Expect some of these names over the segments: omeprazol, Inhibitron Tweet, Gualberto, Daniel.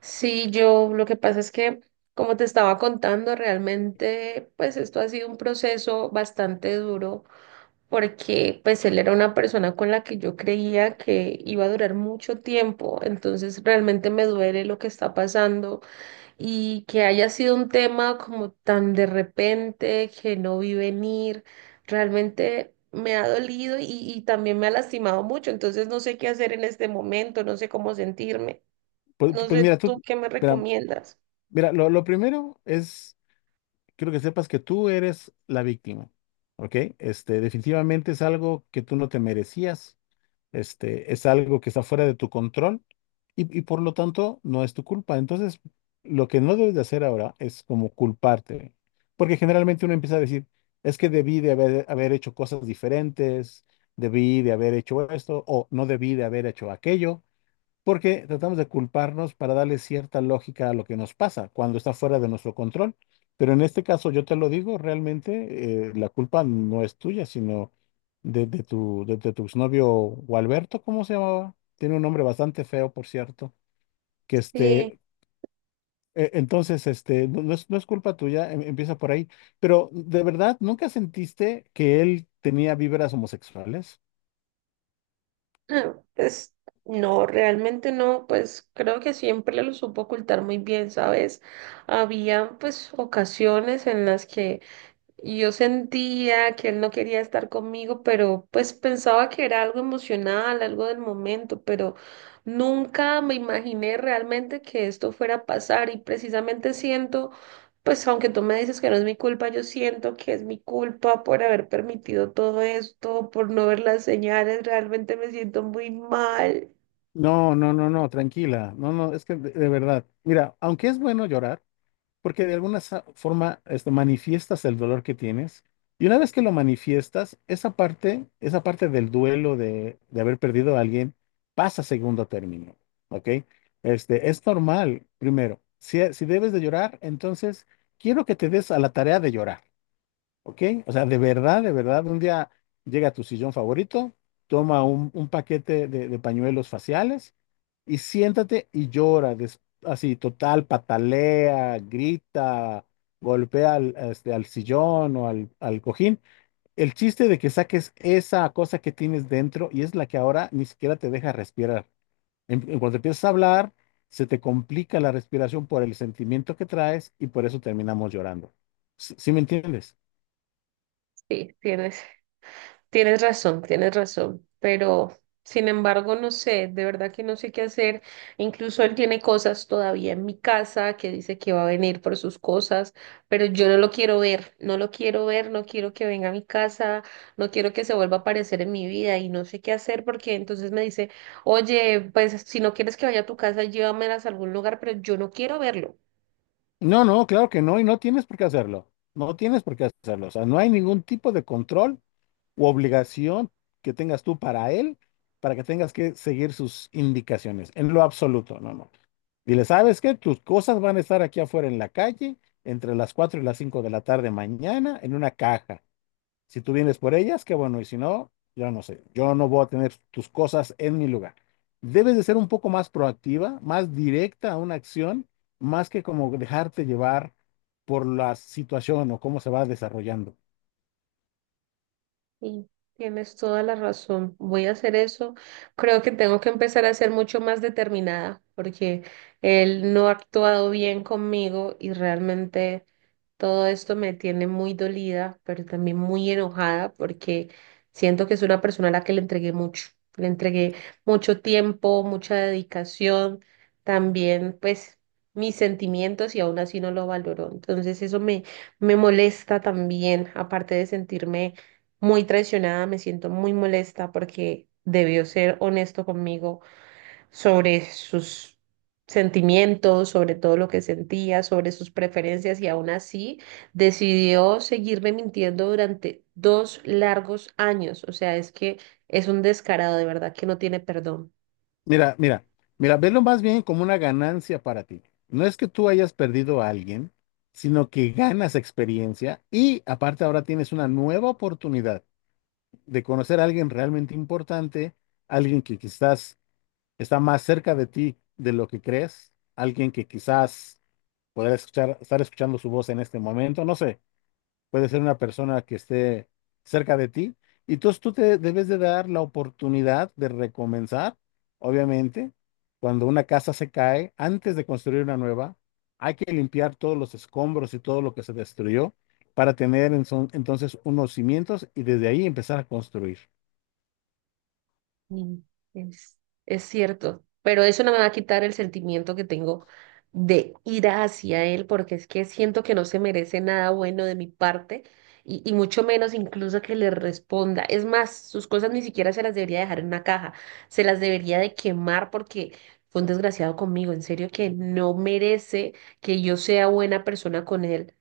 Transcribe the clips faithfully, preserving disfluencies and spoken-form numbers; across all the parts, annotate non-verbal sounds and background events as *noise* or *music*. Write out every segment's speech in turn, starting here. Sí, yo lo que pasa es que, como te estaba contando, realmente, pues esto ha sido un proceso bastante duro porque, pues él era una persona con la que yo creía que iba a durar mucho tiempo, entonces realmente me duele lo que está pasando y que haya sido un tema como tan de repente que no vi venir, realmente me ha dolido y, y también me ha lastimado mucho, entonces no sé qué hacer en este momento, no sé cómo sentirme. Pues, No pues sé, mira, tú, ¿tú qué me mira, recomiendas? mira, lo, lo primero es, quiero que sepas que tú eres la víctima, ¿ok? Este, definitivamente es algo que tú no te merecías, este, es algo que está fuera de tu control y, y por lo tanto no es tu culpa. Entonces, lo que no debes de hacer ahora es como culparte, porque generalmente uno empieza a decir, es que debí de haber, haber hecho cosas diferentes, debí de haber hecho esto o no debí de haber hecho aquello porque tratamos de culparnos para darle cierta lógica a lo que nos pasa cuando está fuera de nuestro control. Pero en este caso, yo te lo digo, realmente eh, la culpa no es tuya, sino de, de tu, de, de tu exnovio Gualberto, ¿cómo se llamaba? Tiene un nombre bastante feo, por cierto, que Eh, este... eh, Entonces, este, no, no es, no es culpa tuya, em- empieza por ahí. Pero, ¿de verdad nunca sentiste que él tenía vibras homosexuales? ah, *clears throat* pues no, realmente no, pues creo que siempre lo supo ocultar muy bien, ¿sabes? Había pues ocasiones en las que y yo sentía que él no quería estar conmigo, pero pues pensaba que era algo emocional, algo del momento, pero nunca me imaginé realmente que esto fuera a pasar y precisamente siento, pues aunque tú me dices que no es mi culpa, yo siento que es mi culpa por haber permitido todo esto, por no ver las señales, realmente me siento muy mal. No, no, no, no, tranquila. No, no, es que de de verdad. Mira, aunque es bueno llorar, porque de alguna sa- forma este, manifiestas el dolor que tienes y una vez que lo manifiestas, esa parte, esa parte del duelo de, de haber perdido a alguien pasa a segundo término, ¿ok? Este, es normal, primero, si, si debes de llorar, entonces quiero que te des a la tarea de llorar. ¿Ok? O sea, de verdad, de verdad, un día llega a tu sillón favorito, toma un, un paquete de, de pañuelos faciales y siéntate y llora, des- así, total, patalea, grita, golpea al, este, al sillón o al, al cojín. El chiste de que saques esa cosa que tienes dentro y es la que ahora ni siquiera te deja respirar. En, en cuanto empiezas a hablar, se te complica la respiración por el sentimiento que traes y por eso terminamos llorando. ¿Sí, sí me entiendes? Sí, tienes. Tienes razón, tienes razón, pero sin embargo, no sé, de verdad que no sé qué hacer. Incluso él tiene cosas todavía en mi casa que dice que va a venir por sus cosas, pero yo no lo quiero ver, no lo quiero ver, no quiero que venga a mi casa, no quiero que se vuelva a aparecer en mi vida y no sé qué hacer porque entonces me dice, oye, pues si no quieres que vaya a tu casa, llévamelas a algún lugar, pero yo no quiero verlo. No, no, claro que no, y no tienes por qué hacerlo. No tienes por qué hacerlo. O sea, no hay ningún tipo de control u obligación que tengas tú para él, para que tengas que seguir sus indicaciones, en lo absoluto. No, no. Dile, ¿sabes qué? Tus cosas van a estar aquí afuera en la calle entre las cuatro y las cinco de la tarde mañana en una caja. Si tú vienes por ellas, qué bueno, y si no, yo no sé, yo no voy a tener tus cosas en mi lugar. Debes de ser un poco más proactiva, más directa a una acción, más que como dejarte llevar por la situación o cómo se va desarrollando. Sí, tienes toda la razón. Voy a hacer eso. Creo que tengo que empezar a ser mucho más determinada porque él no ha actuado bien conmigo y realmente todo esto me tiene muy dolida, pero también muy enojada porque siento que es una persona a la que le entregué mucho. Le entregué mucho tiempo, mucha dedicación, también pues mis sentimientos y aún así no lo valoró. Entonces eso me, me molesta también, aparte de sentirme muy traicionada, me siento muy molesta porque debió ser honesto conmigo sobre sus sentimientos, sobre todo lo que sentía, sobre sus preferencias y aún así decidió seguirme mintiendo durante dos largos años. O sea, es que es un descarado, de verdad que no tiene perdón. Mira, mira, mira, velo más bien como una ganancia para ti. No es que tú hayas perdido a alguien, sino que ganas experiencia y aparte ahora tienes una nueva oportunidad de conocer a alguien realmente importante, alguien que quizás está más cerca de ti de lo que crees, alguien que quizás podrá escuchar, estar escuchando su voz en este momento, no sé, puede ser una persona que esté cerca de ti, y entonces tú te debes de dar la oportunidad de recomenzar, obviamente, cuando una casa se cae, antes de construir una nueva, hay que limpiar todos los escombros y todo lo que se destruyó para tener en son- entonces unos cimientos y desde ahí empezar a construir. Mm, Es, es cierto, pero eso no me va a quitar el sentimiento que tengo de ira hacia él, porque es que siento que no se merece nada bueno de mi parte y, y mucho menos incluso que le responda. Es más, sus cosas ni siquiera se las debería dejar en una caja, se las debería de quemar porque fue un desgraciado conmigo. En serio que no merece que yo sea buena persona con él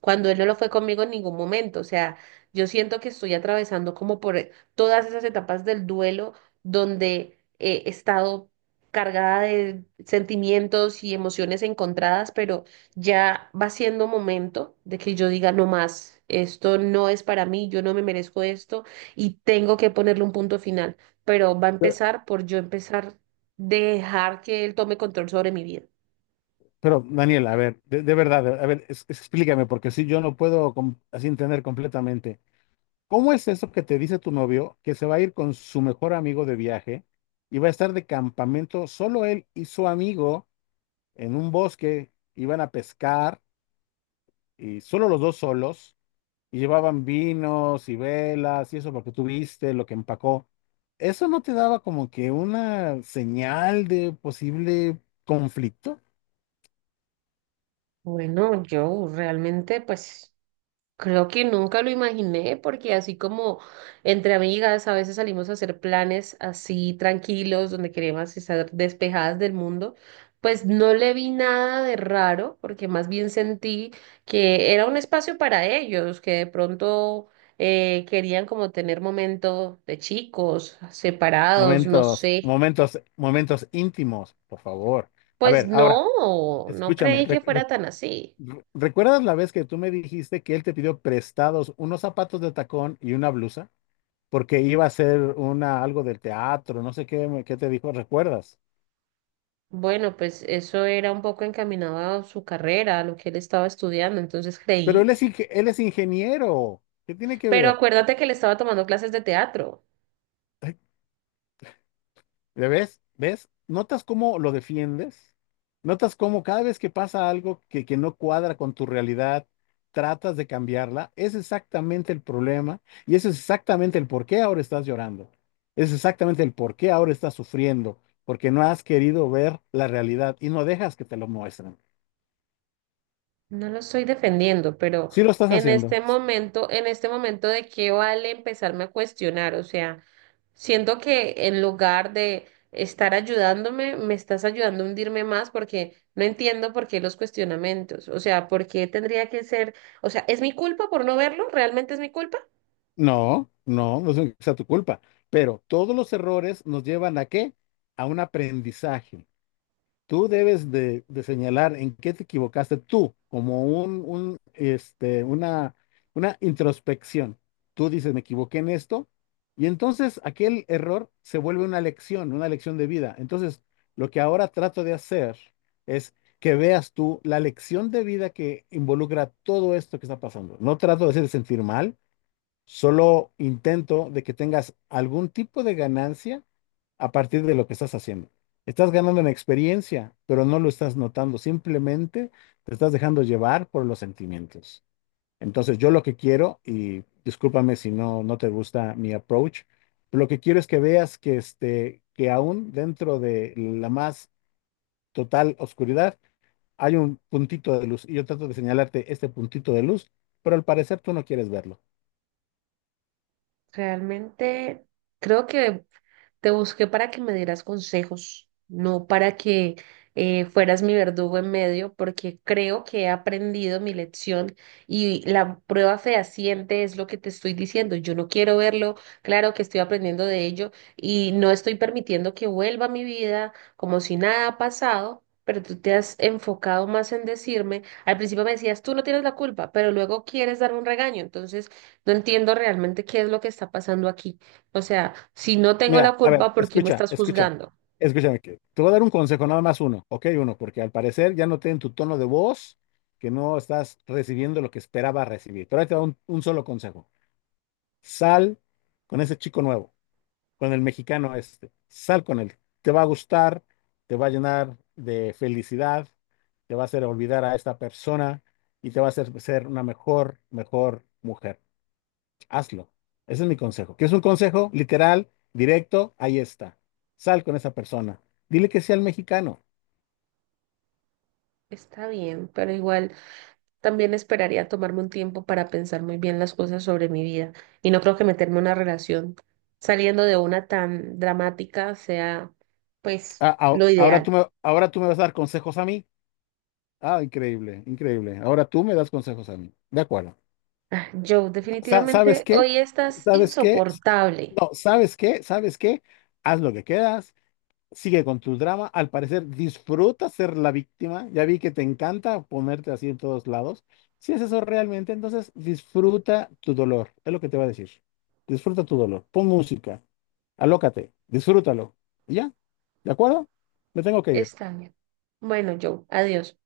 cuando él no lo fue conmigo en ningún momento. O sea, yo siento que estoy atravesando como por todas esas etapas del duelo donde eh, he estado cargada de sentimientos y emociones encontradas, pero ya va siendo momento de que yo diga no más, esto no es para mí, yo no me merezco esto y tengo que ponerle un punto final, pero va a empezar por yo empezar dejar que él tome control sobre mi vida. Pero, Daniel, a ver, de, de verdad, a ver, es- explícame, porque si yo no puedo com- así entender completamente. ¿Cómo es eso que te dice tu novio que se va a ir con su mejor amigo de viaje y va a estar de campamento solo él y su amigo en un bosque? Iban a pescar y solo los dos solos y llevaban vinos y velas y eso porque tú viste lo que empacó. ¿Eso no te daba como que una señal de posible conflicto? Bueno, yo realmente pues... Creo que nunca lo imaginé porque así como entre amigas a veces salimos a hacer planes así tranquilos, donde queremos estar despejadas del mundo, pues no le vi nada de raro porque más bien sentí que era un espacio para ellos, que de pronto eh, querían como tener momentos de chicos separados, no Momentos, sé. momentos, momentos íntimos, por favor. A Pues ver, ahora, no, no escúchame. creí que re- re- fuera tan así. Re- ¿recuerdas la vez que tú me dijiste que él te pidió prestados unos zapatos de tacón y una blusa? Porque iba a hacer una, algo del teatro, no sé qué, me- qué te dijo, ¿recuerdas? Bueno, pues eso era un poco encaminado a su carrera, a lo que él estaba estudiando, entonces Pero creí. él es, inge- él es ingeniero. ¿Qué tiene que Pero ver? acuérdate que él estaba tomando clases de teatro. ¿Le ves? ¿Ves? ¿Notas cómo lo defiendes? ¿Notas cómo cada vez que pasa algo que, que no cuadra con tu realidad, tratas de cambiarla? Es exactamente el problema y eso es exactamente el por qué ahora estás llorando. Es exactamente el por qué ahora estás sufriendo, porque no has querido ver la realidad y no dejas que te lo muestren. No lo estoy defendiendo, pero Sí lo estás en haciendo. este momento, en este momento de qué vale empezarme a cuestionar, o sea, siento que en lugar de estar ayudándome, me estás ayudando a hundirme más porque no entiendo por qué los cuestionamientos, o sea, por qué tendría que ser, o sea, ¿es mi culpa por no verlo? ¿Realmente es mi culpa? No, no, no es tu culpa, pero todos los errores nos llevan ¿a qué? A un aprendizaje. Tú debes de, de señalar en qué te equivocaste tú, como un, un, este, una, una introspección. Tú dices, me equivoqué en esto, y entonces aquel error se vuelve una lección, una lección de vida. Entonces, lo que ahora trato de hacer es que veas tú la lección de vida que involucra todo esto que está pasando. No trato de hacerte sentir mal, solo intento de que tengas algún tipo de ganancia a partir de lo que estás haciendo. Estás ganando en experiencia, pero no lo estás notando, simplemente te estás dejando llevar por los sentimientos. Entonces, yo lo que quiero, y discúlpame si no, no te gusta mi approach, pero lo que quiero es que veas que, este, que aún dentro de la más total oscuridad hay un puntito de luz y yo trato de señalarte este puntito de luz, pero al parecer tú no quieres verlo. Realmente creo que te busqué para que me dieras consejos, no para que eh, fueras mi verdugo en medio, porque creo que he aprendido mi lección y la prueba fehaciente es lo que te estoy diciendo. Yo no quiero verlo, claro que estoy aprendiendo de ello y no estoy permitiendo que vuelva a mi vida como si nada ha pasado. Pero tú te has enfocado más en decirme, al principio me decías, tú no tienes la culpa, pero luego quieres darme un regaño, entonces no entiendo realmente qué es lo que está pasando aquí. O sea, si no tengo Mira, la a ver, culpa, ¿por qué me escucha, estás escucha, juzgando? escúchame, que te voy a dar un consejo, nada más uno, ok, uno, porque al parecer ya noté en tu tono de voz que no estás recibiendo lo que esperaba recibir. Pero ahí te va un, un solo consejo. Sal con ese chico nuevo, con el mexicano este, sal con él. Te va a gustar, te va a llenar de felicidad, te va a hacer olvidar a esta persona y te va a hacer ser una mejor, mejor mujer. Hazlo. Ese es mi consejo. ¿Quieres un consejo literal, directo? Ahí está. Sal con esa persona. Dile que sea el mexicano. Está bien, pero igual también esperaría tomarme un tiempo para pensar muy bien las cosas sobre mi vida. Y no creo que meterme en una relación saliendo de una tan dramática sea, pues, Ah, ah, lo ahora tú ideal. me, ahora tú me vas a dar consejos a mí. Ah, increíble, increíble. Ahora tú me das consejos a mí. De acuerdo. Joe, Sa- ¿Sabes definitivamente qué? hoy estás ¿Sabes qué? insoportable. No, ¿sabes qué? ¿Sabes qué? Haz lo que quieras. Sigue con tu drama. Al parecer, disfrutas ser la víctima. Ya vi que te encanta ponerte así en todos lados. Si es eso realmente, entonces disfruta tu dolor. Es lo que te va a decir. Disfruta tu dolor. Pon música. Alócate. Disfrútalo. ¿Y ya? ¿De acuerdo? Me tengo que Está ir. bien. Bueno, Joe, adiós.